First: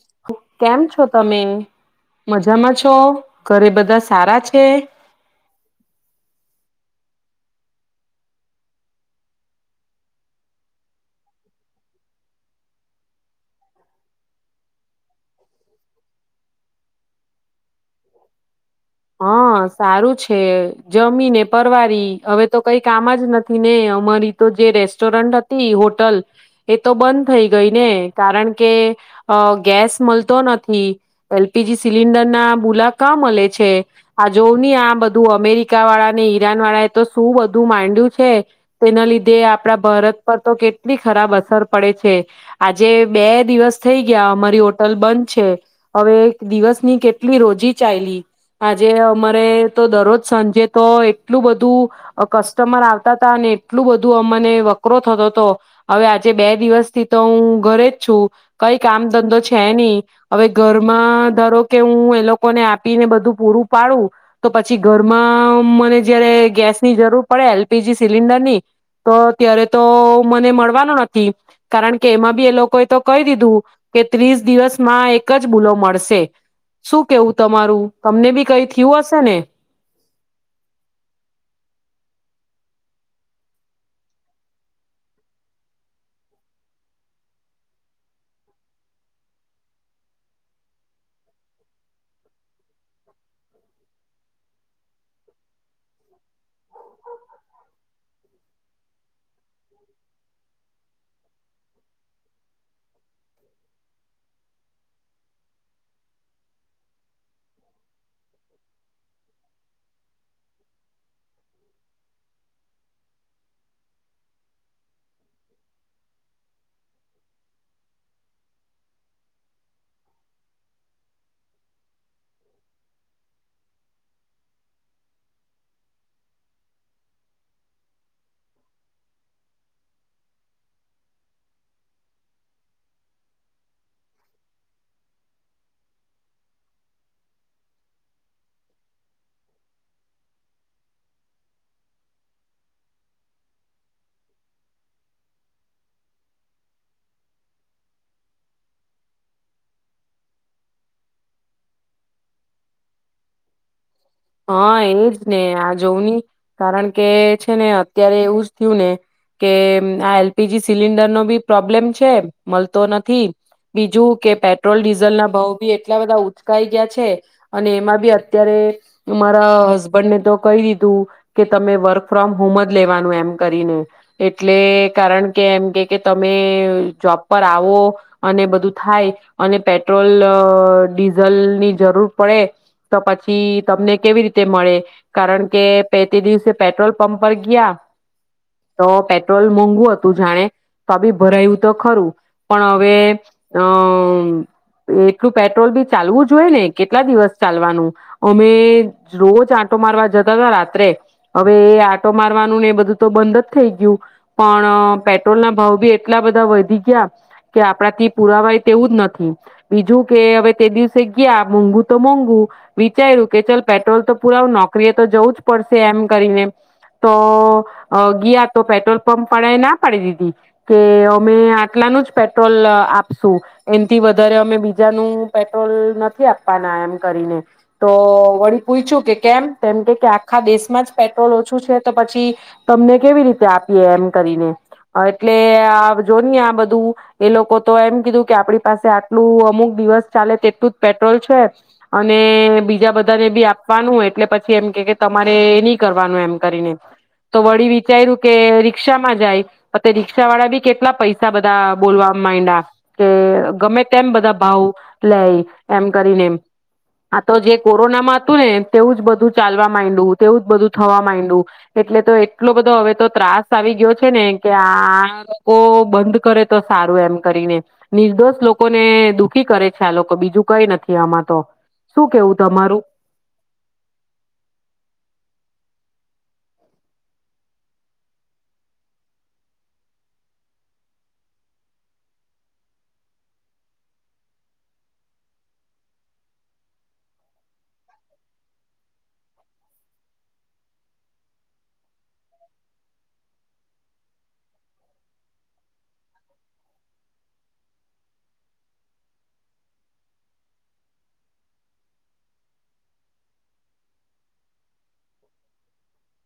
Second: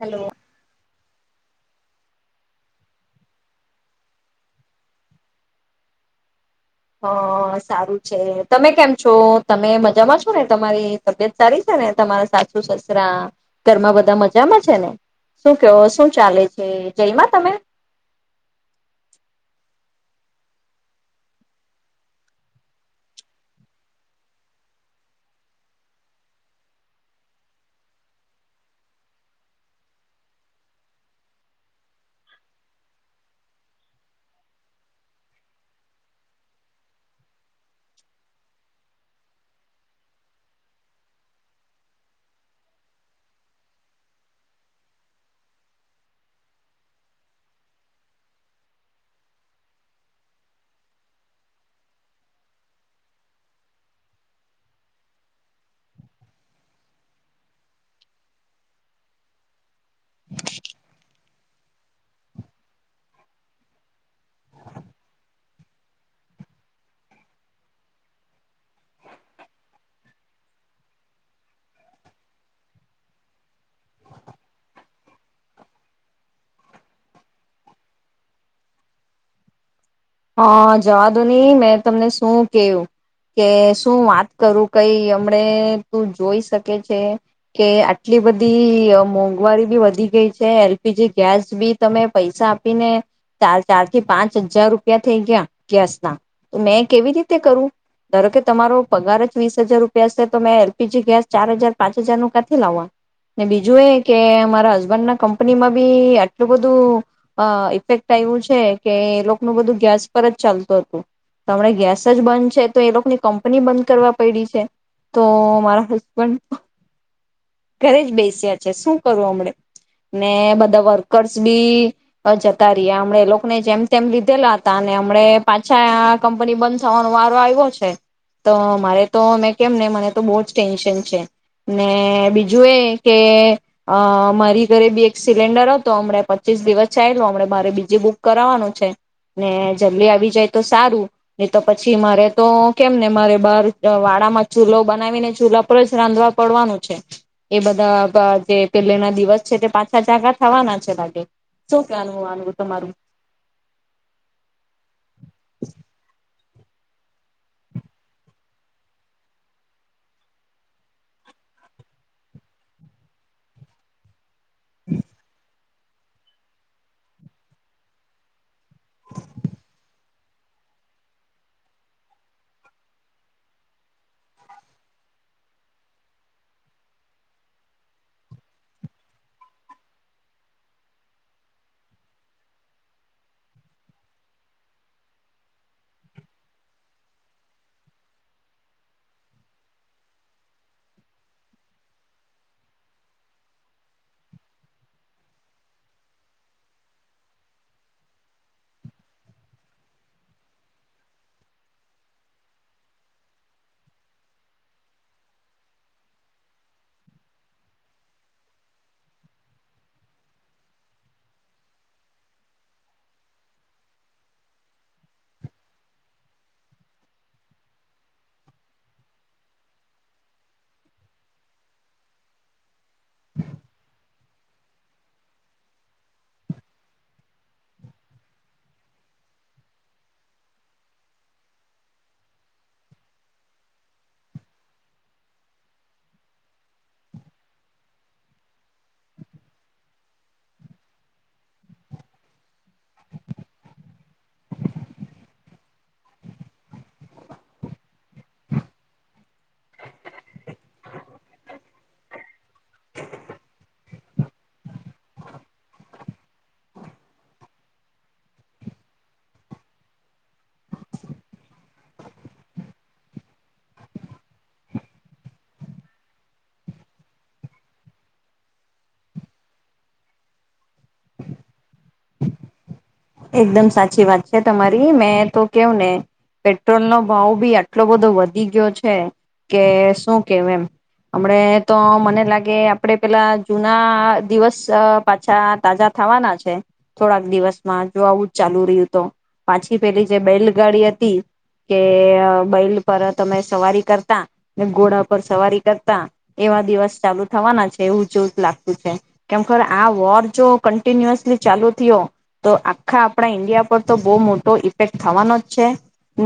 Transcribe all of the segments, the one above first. Hello કેમ છો તમે? મજામાં છો? ઘરે બધા સારા છે? હઅ સારું છે. તમે કેમ છો? તમે મજામાં છો ને, તમારી તબિયત સારી છે ને, તમારા સાસુ સસરા ઘરમાં બધા મજામાં છે ને, શું કેવો શું ચાલે છે જઈમાં તમે? હા સારું છે. જમીને પરવારી હવે તો કઈ કામ જ નથી ને અમારી તો જે રેસ્ટોરન્ટ હતી હોટલ એ તો બંધ થઈ ગઈ ને કારણ કે અહ ગેસ મલતો નથી. એલ પી જી સિલિન્ડર ના ભૂલા કા મલે છે. આ જો હી આ બધું અમેરિકા વાળા ને ઈરાન વાળા એ તો શું બધું માંડ્યું છે, તેના લીધે આપડા ભારત પર તો કેટલી ખરાબ અસર પડે છે. આજે બે દિવસ થઈ ગયા અમારી હોટલ બંધ છે. હવે દિવસની કેટલી રોજી ચાઈલી આજે અમારે તો દરરોજ સાંજે તો એટલું બધું અહ કસ્ટમર આવતા હતા અને એટલું બધું અમને વકરો થતો હતો હવે આજે બે દિવસ થી તો હું ઘરે જ છું કઈ કામ ધંધો છે નહી. હવે ઘરમાં ધારો કે હું એ લોકોને આપીને બધું પૂરું પાડું તો પછી ઘરમાં મને જયારે ગેસની જરૂર પડે એલ પી જી સિલિન્ડર ની તો ત્યારે તો મને મળવાનું નથી કારણ કે એમાં બી એ લોકોએ તો કહી દીધું કે ત્રીસ દિવસમાં એક જ બૂલો મળશે. શું કેવું તમારું? તમને બી કઈ થીયું હશે ને? હા જવા દો ની મેં તમને શું કેહું કે શું વાત કરું કઈ હમણે તું જોઈ શકે છે કે આટલી બધી અહ મોંઘવારી બી વધી ગઈ છે એલ પી જી ગેસ બી તમે પૈસા આપીને ચાર ચાર થી પાંચ હજાર રૂ પિયા થઈ ગયા ગેસ ના. તો મેં કેવી રીતે કરું ધારો કે તમારો પગાર જ વીસ હજાર રૂપિયા હશે તો મેં એલપીજી ગેસ ચાર હજાર પાંચ હજાર નું ક્યાંથી લાવવા ને બીજું એ કે મારા હસબન્ડ ના કંપનીમાં બી આટલું બધું અહ ઇફેક્ટ આવ્યું છે કે એ લોક બધું ગેસ પર જ ચાલતું હતું. હમણે ગેસ જ બંધ છે તો એ લોકોની કંપની બંધ કરવા પડી છે તો અહ મારા હસબન્ડ ઘરે જ બેસ્યા છે શું કરું હમણે ને બધા વર્કર્સ બી અહ જતા રહ્યા એ લોકોને જેમ તેમ લી તેલા હતા અને હમણે પાછા આ કંપની બંધ થવાનો વારો આવ્યો છે તો મારે તો મેં કેમ ને મને તો બહુ જ ટેન્શન છે. ને બીજું એ કે અહ મારી ઘરે બી એક સિલિન્ડર હતો હમણા પચીસ દિવસ ચાલો હમણે મારે બીજ બુક કરાવવાનું છે. ને જલ્દી આવી જાય તો સારું ને તો પછી મારે તો કેમ ને મારે બહાર અહ વાળામાં ચૂલો બનાવીને ચૂલા પર જ રાંધવા પડવાનું છે. એ બધા પ જે પેલે ના દિવસ છે તે પાછા ચકા થવાના છે લાગે શું કહેવાનું આનું તમારું? હા, એજ ને આ જોવુંની કારણ કે છે ને અત્યારે એવું જ થયું ને કે આ એલ પી જી સિલિન્ડર નો બી પ્રોબ્લેમ છે મળતો નથી બીજું કે પેટ્રોલ ડીઝલ ના ભાવ ભી એટલા બધા ઉચકાઈ ગયા છે અને એમાં બી અત્યારે મારા હસબન્ડને તો કહી દીધું કે તમે વર્ક ફ્રોમ હોમ જ લેવાનું એમ કરીને એટલે કારણ કે એમ કે કે તમે જોબ પર આવો અને બધું થાય અને પેટ્રોલ અહ ડીઝલ ની જરૂર પડે તો પછી તમને કેવી રીતે મળે કારણ કે પે તે દિવસે પેટ્રોલ પંપ પર ગયા તો પેટ્રોલ મોંઘું હતું જાણે તો આ બી ભરાયું તો ખરું પણ હવે અહ હમ્મ એટલું પેટ્રોલ બી ચાલવું જોઈય ને કેટલા દિવસ ચાલવાનું. અમે રોજ આંટો મારવા જતા હતા રાત્રે હવે એ આંટો મારવાનુંને બધું તો બંધ જ થઈ ગયું પણ પેટ્રોલ ના ભાવ બી એટલા બધા વધી ગયા કે આપણાથી પુરાવાય તેવું જ નથી બીજું કે હવે તે દિવસે ગયા મોંઘુ તો મોંઘું વી ચાર્યું કે ચ પેટ્રોલ તો પુરાું નોકરીએ તો જવું જ પડશે એમ કરીને. તો અહ ગયા તો પેટ્રોલ પંપ વાળાએ ના પાડી દીધી કે અમે આટલાનું જ પેટ્રોલ અહ આપશુ એનથી વધારે અમે બીજાનું પેટ્રોલ નથી આપવાના એમ કરીને. તો વળી પૂછું કે કેમ તેમ કે કે આખા દેશમાં જ પેટ્રોલ ઓછું છે તો પછી, તમને કેવી રીતે આપીએ એમ કરીને, એટલે જો ન આ બધું, એ લોકો તો એમ કીધું કે આપણી પાસે આટલું અમુક દિવસ ચાલે તેટલું જ પેટ્રોલ છે, અને બીજા બધાને બી આપવાનું એટલે પછી એમ કે તમારે નહી કરવાનું એમ કરીને, તો વળી વિચાર્યું કે રિક્ષામાં જાય, તો રી્ષા વાળા બી કેટલા પૈસા બધા બોલવા માંડા કે ગમે તેમ બધા ભાવ લે એમ કરીને એમ આ તો જે કોરોનામાં હતું ને તેવું જ બધું ચાલવા માંડું તેવું જ બધું થવા માંડું, એટલે તો એટલો બધો હવે તો ત્રાસ આવી ગયો છે ને કે આ લોકો બંધ કરે તો સારું એમ કરીને, નિર્દોષ લોકોને દુઃખી કરે છે આ લોકો બીજું કઈ નથી આમાં તો શું કેવું તમારું. એકદમ સાચી વાત છે તમારી મેં તો કેવું ને, પેટ્રોલ નો ભાવ બી આટલો બધો વધી ગયો છે, કે શું કેવ એમ હમણે તો મને લાગે આપડે પેલા જુના દિવસ પાછા તાજા થવાના છે, થોડાક દિવસ. જો આવું જ ચાલુ રહ્યું તો, પાછી પેલી જે બેલગાડી હતી કે બલ પર તમે સવારી કરતા, ને ઘોડા પર સવારી કરતા એવા દિવસ ચાલુ થવાના છે એવું જોવું જ લાગતું છે, કેમર આ વોર જો કન્ટિન્યુઅસલી ચાલુ થયો. તો આખા આપણા ઈન્ડિયા પર તો બહુ મોટો ઇફેક્ટ થવાનો જ છે,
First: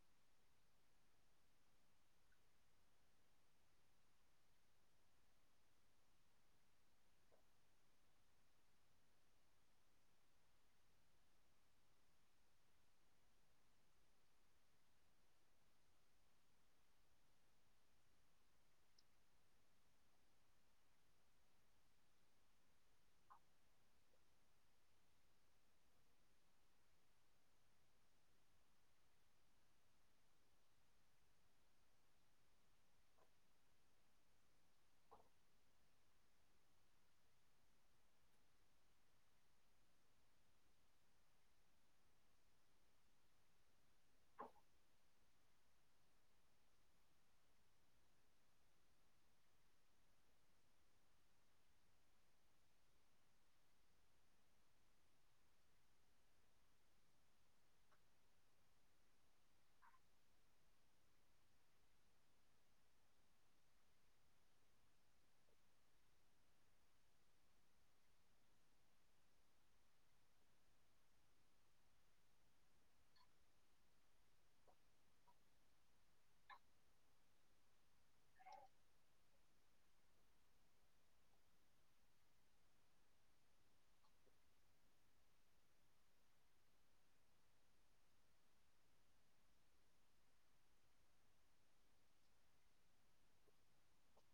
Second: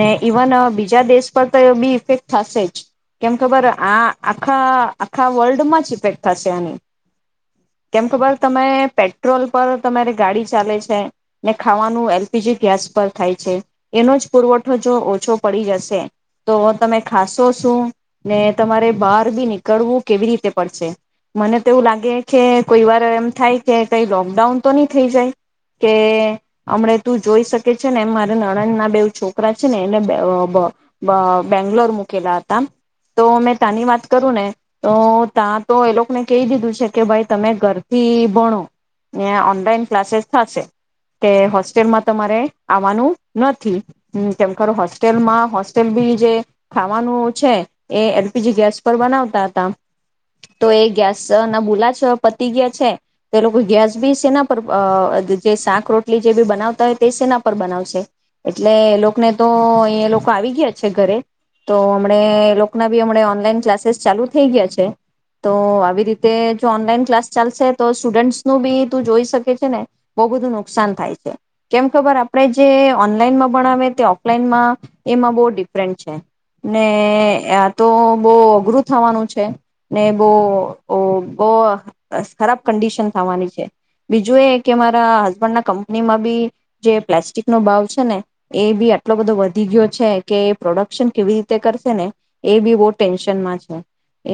ને ઇવન બીજા દેશ પર તો એ બી ઇફેક્ટ થશે જ, કેમ ખબર આ આખા આખા વર્લ્ડમાં જ ઇફેક્ટ થશે આની, કેમ ખબર તમે પેટ્રોલ પર તમારી ગાડી ચાલે છે. ને ખાવાનું એલ પી જી ગેસ પર થાય છે, એનો જ પુરવઠો જો ઓછો પડી જશે તો તમે ખાશો શું ને તમારે બહાર બી નીકળવું કેવી રીતે પડશે, મને તોવું લાગે કે કોઈ વાર એમ થાય કે કઈ લોકડાઉન તો નહી થઈ જાય. કે હમણા તું જોઈ શકે છે ને મારા નણંદ ના બેવ છોકરા છે ને એને બેંગ્લોર મૂકેલા હતા, તો મેં ત્યાની વાત કરું ને તો ત્યાં તો એ લોકોને કહી દીધું છે કે ભાઈ તમે ઘરથી ભણો, ઓનલાઈન ક્લાસીસ થશે, કે હોસ્ટેલમાં તમારે આવવાનું નથી, કે ખર હોસ્ટેલમાં હોસ્ટેલ બી જે ખાવાનું છે, એ એલ પી જી ગેસ પર બનાવતા હતા, તો એ ગેસ ના બોલા પતી ગયા છે, તે લોકો ગેસ બી સેના પર જે શાક રોટલી જે બી બનાવતા હોય તે સેના પર બનાવશે, એટલે એ લોકોને તો અહી એ લોકો આવી ગયા છે ઘરે, તો હમ એ લોકોના બી હમ ઓનલાઈન ક્લાસીસ ચાલુ થઈ ગયા છે, તો આવી રીતે જો ઓનલાઈન ક્લાસ ચાલશે તો સ્ટુડન્ટસ નું બી તું જોઈ શકે છે ને. બહુ બધું નુકસાન થાય છે, કેમ ખબર આપણે જે ઓનલાઈનમાં ભણાવે તે ઓફલાઈનમાં, એમાં બહુ ડિફરન્ટ છે, ને આ તો બહુ અઘરું થવાનું છે, ને બહુ બહ ખરાબ કન્ડિશન થવાની છે, બીજું એ કેરે હસબન્ડ ના કંપનીમાં બી, જે પ્લાસ્ટિક નો ભાવ છે ને એ બી આટલો બધો વધી ગયો છે કે પ્રોડક્શન કેવી રીતે કરશે ને, એ બી બહુ ટેન્શનમાં છે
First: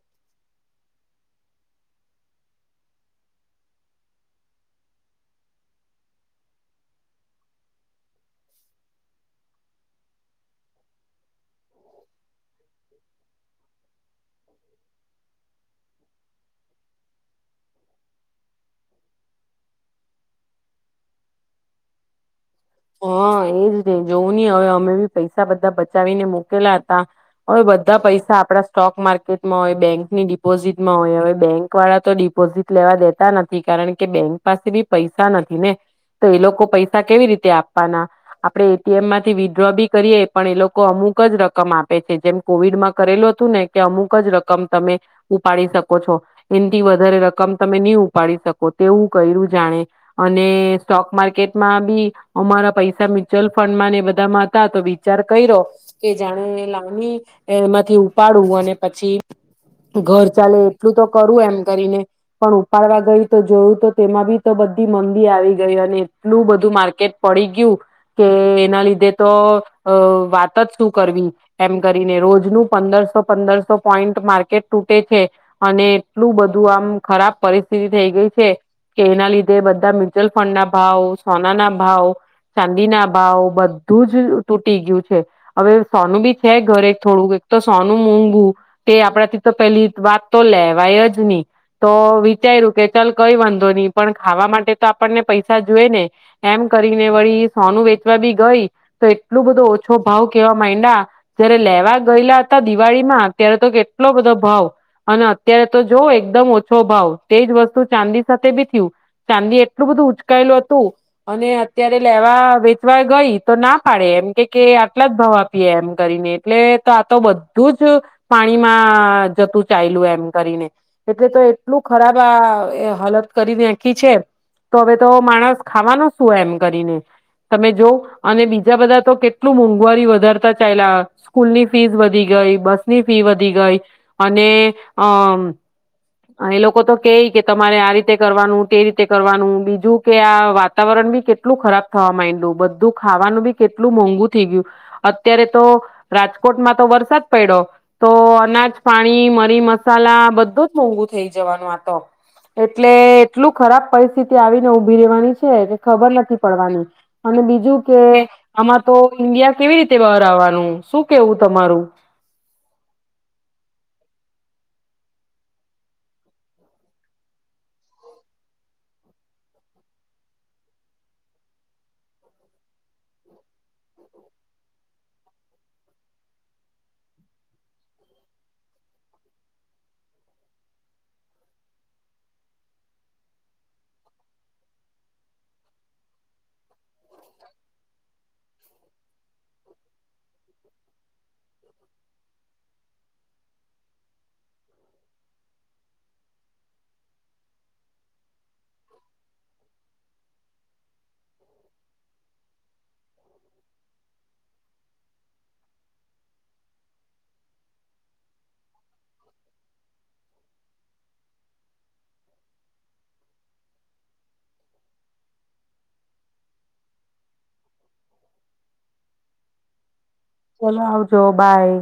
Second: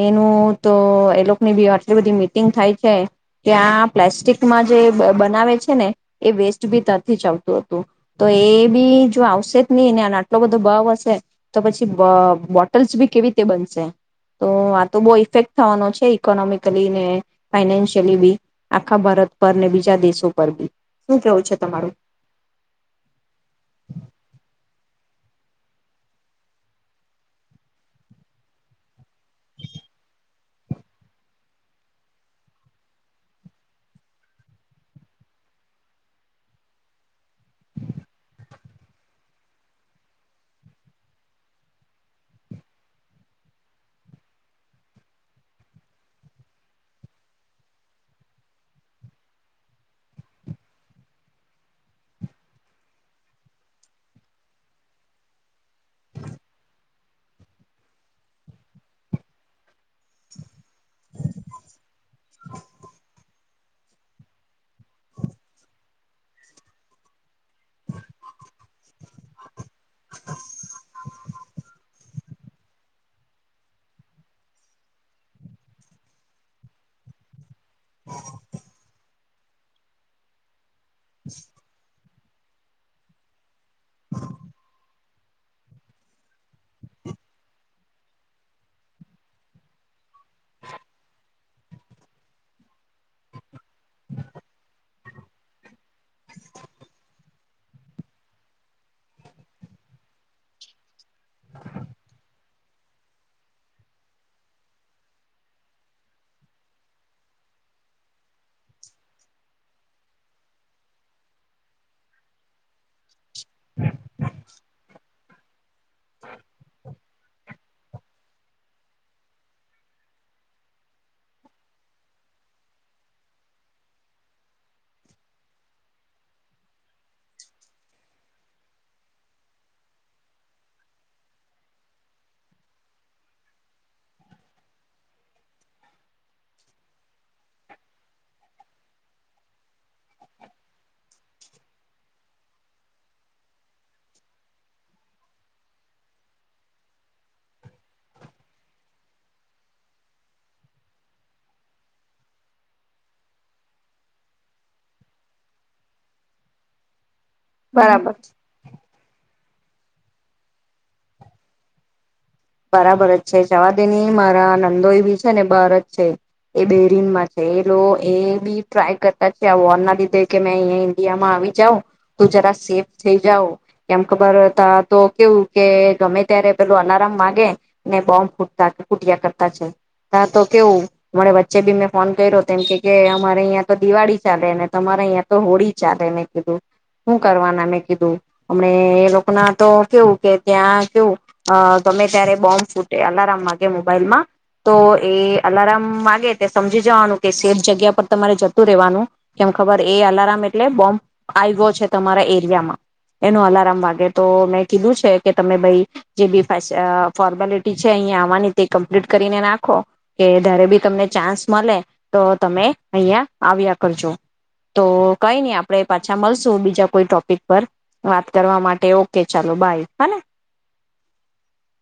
એનું તો એ લોકોની બી આટલી બધી મીટિંગ થાય છે, ત્યાં પ્લાસ્ટિકમાં જે બનાવે છે ને, એ વેસ્ટ બી તથી જ આવતું હતું, તો એ બી જો આવશે જ નહી ને આટલો બધો ભાવ હશે. તો પછી બોટલ્સ બી કેવી રીતે બનશે, તો આ તો બહુ ઇફેક્ટ થવાનો છે ઇકોનોમિકલી ને. ફાઈનાન્શિયલી બી આખા ભારત પર ને બી બીજા દેશો પર બી, શું કેવું છે તમારું. હા એજ નહી જોવું નહ હવે અમે બી પૈસા બધા બચાવીને મુકેલા હતા, હવે બધા પૈસા આપડા સ્ટોક માર્કેટમાં હોય બેંકની ડિપોઝીટમાં હોય હવે બેંક વાળા તો ડિપોઝિટ લેવા દેતા નથી કારણ કે બેંક પાસે બી પૈસા નથી ને, તો એ લોકો પૈસા કેવી રીતે આપે. આપે એ ટી એમ માંથી વિડ્રો બી કરીએ પણ એ લોકો અમુક જ રકમ આપે છે જેમ કોવિડમાં કરેલું હતું ને કે અમુક જ રકમ તમે, ઉપાડી શકો છો એનથી વધારે રકમ તમે નહી ઉપાડી શકો, તેવું કર્યું જાણે, અને સ્ટોક માર્કેટમાં બી અમારા પૈસા મ્યુચ્યુઅલ ફંડ માં ને એ બધામાં હતા તો વિચાર કર્યો, કે જાણે લાણી એમાંથી ઉપાડું અને પછી ઘર ચાલે. એટલું તો કરવું એમ કરીને, પણ ઉપાડવા ગઈ તો જોયું તો તેમાં બી તો બધી મંદી આવી ગઈ અને એટલું બધું માર્કેટ પડી ગયું, કે એના લીધે તો અ વાત જ શું કરવી એમ કરીને રોજ. નુ પંદરસો પંદરસો પોઈન્ટ માર્કેટ તૂટે છે અને એટલું બધું આમ ખરાબ પરિ એ થઈ ગયુ છે કે એના લીધે એ બધા મ્યુચુઅલ ફંડના ભાવ સોના ના ભાવ. ચાંદી ના ભાવ બ બધું જ તૂટી ગીયું છે. હવે સોનું બી છે ઘરે થોડુંક એક તો સોનું મોૂઘું તે આપડા થી તો પેલી વાત તો લેવાય જ નહી તો વિચાર્યું કે ચાલ કઈ વાં ધોની પણ ખાવા માટે તો આપને પૈસા જો ને એમ ક ને વળી સોનું વેચવા બી ગઈ તો એટલું બધો ઓછો ભાવ કેવા માંડયા જયારે લેવા ગયેલા હતા દિવાળીમાં ત્યારે તો કેટલો બધો ભાવ અને અત્યારે તો જો એકદમ ઓછો ભાવ તેજ વસ્તુ ચાંદી સાથે બી થયું ચાંદી એટલું બધું ઉચકાયેલું હતું અને અત્યારે લેવા વેચવા ગઈ તો ના પાડે એમ કે કે આટલા જ ભાવ આપીએ એમ કરીને એટલે તો આ તો બ બધું જ પાણીમાં જતું ચાલયુ એમ કરીને એટલે તો એટલું ખરાબ આ હાલત કરી નાખી છે તો હવે તો માણસ ખાવાનો શું એમ કરીને તમે જો અને બીજા બધા તો કેટલું મોંઘવારી વધારતા ચાલયા સ્કૂલ ની ફીસ વધી ગઈ બસની ફી વધી ગઈ અને અમ એ લોકો તો કે કે તમારે આ રીતે કરવાનું તે રીતે કરવાનું બીજું કે આ વાતાવરણ બી કે કેટલું ખરાબ થવા માંડયુ બધું ખાવાનું બી કેટલું મોંઘું થઈ ગયું અત્યારે તો રાજકોટમાં તો વરસાદ પડ્યો તો અનાજ પાણી મરી મસાલા બધો જ મોંઘુ થઈ જવાનું આતો એટલે એટલું ખરાબ પરિસ્થિતિ આવીને ઉભી રહેવાની છે કે ખબર નથી પડવાની અને બીજું બરાબર કે આમાં તો ઇન્ડિયા કેવી રીતે બહાર આવવાનું, શું કેવું તમારું? બરાબર જ છે જવા દેની, મારા નંદોય બી છે ને બાર જ છે એ બેરીનમાં છે, એ લોકો એ બી ટ્રાય કરતા છે, આ વૉરના લીધે કે મેં અહીંયા ઈન્ડિયામાં આવી જાઉ તો જરા સેફ થઈ જાાવ એમ ખબર ત્યાં તો કેવું કે ગમે ત્યારે પેલું એલાર્મ વાગે છે, ને બોમ્બ ફૂટતા ફૂટ્યા કરતા છે. ત્યા તો કેવું અરે વચ્ચે બી મેં ફોન કર્યો તેમ કે કે અમારે અહીંયા તો દિવાળી ચાલેને, તમારે અહીયાં તો હોળી ચાલે મેં કીધું, હું કરવાના મેં કીધું હમ એ લોકો ના તો કેવું કે ત્યાં કેવું તમે ત્યારે બોમ્બ ફૂટે, અલાર્મ વાગે મોબાઈલમાં તો એ અલાર્મ વાગે તે સમજી જવાનું કે સેફ જગ્યા પર તમારે જતું રહેવાનું, કેમ ખબર એ અલાર્મ એટલે બોમ્બ આવ્યો છે, તમારા એરિયામાં એનું અલાર્મ વાગે તો મેં કીધું છે કે તમે ભાઈ જે બી ફ અહ ફોર્મેલિટી છે અહિયાં આવવાની તે કમ્પ્લીટ કરીને નાખો કે જારે બી તમને ચાન્સ મળે તો તમે અહં આવ્યા કરજો, તો કઈ નઈ આપડે પાછા મળશું બીજા કોઈ ટોપિક પર વાત કરવા માટે, ઓકે, ચાલો બાય હાને. ચલો આવજો, બાય.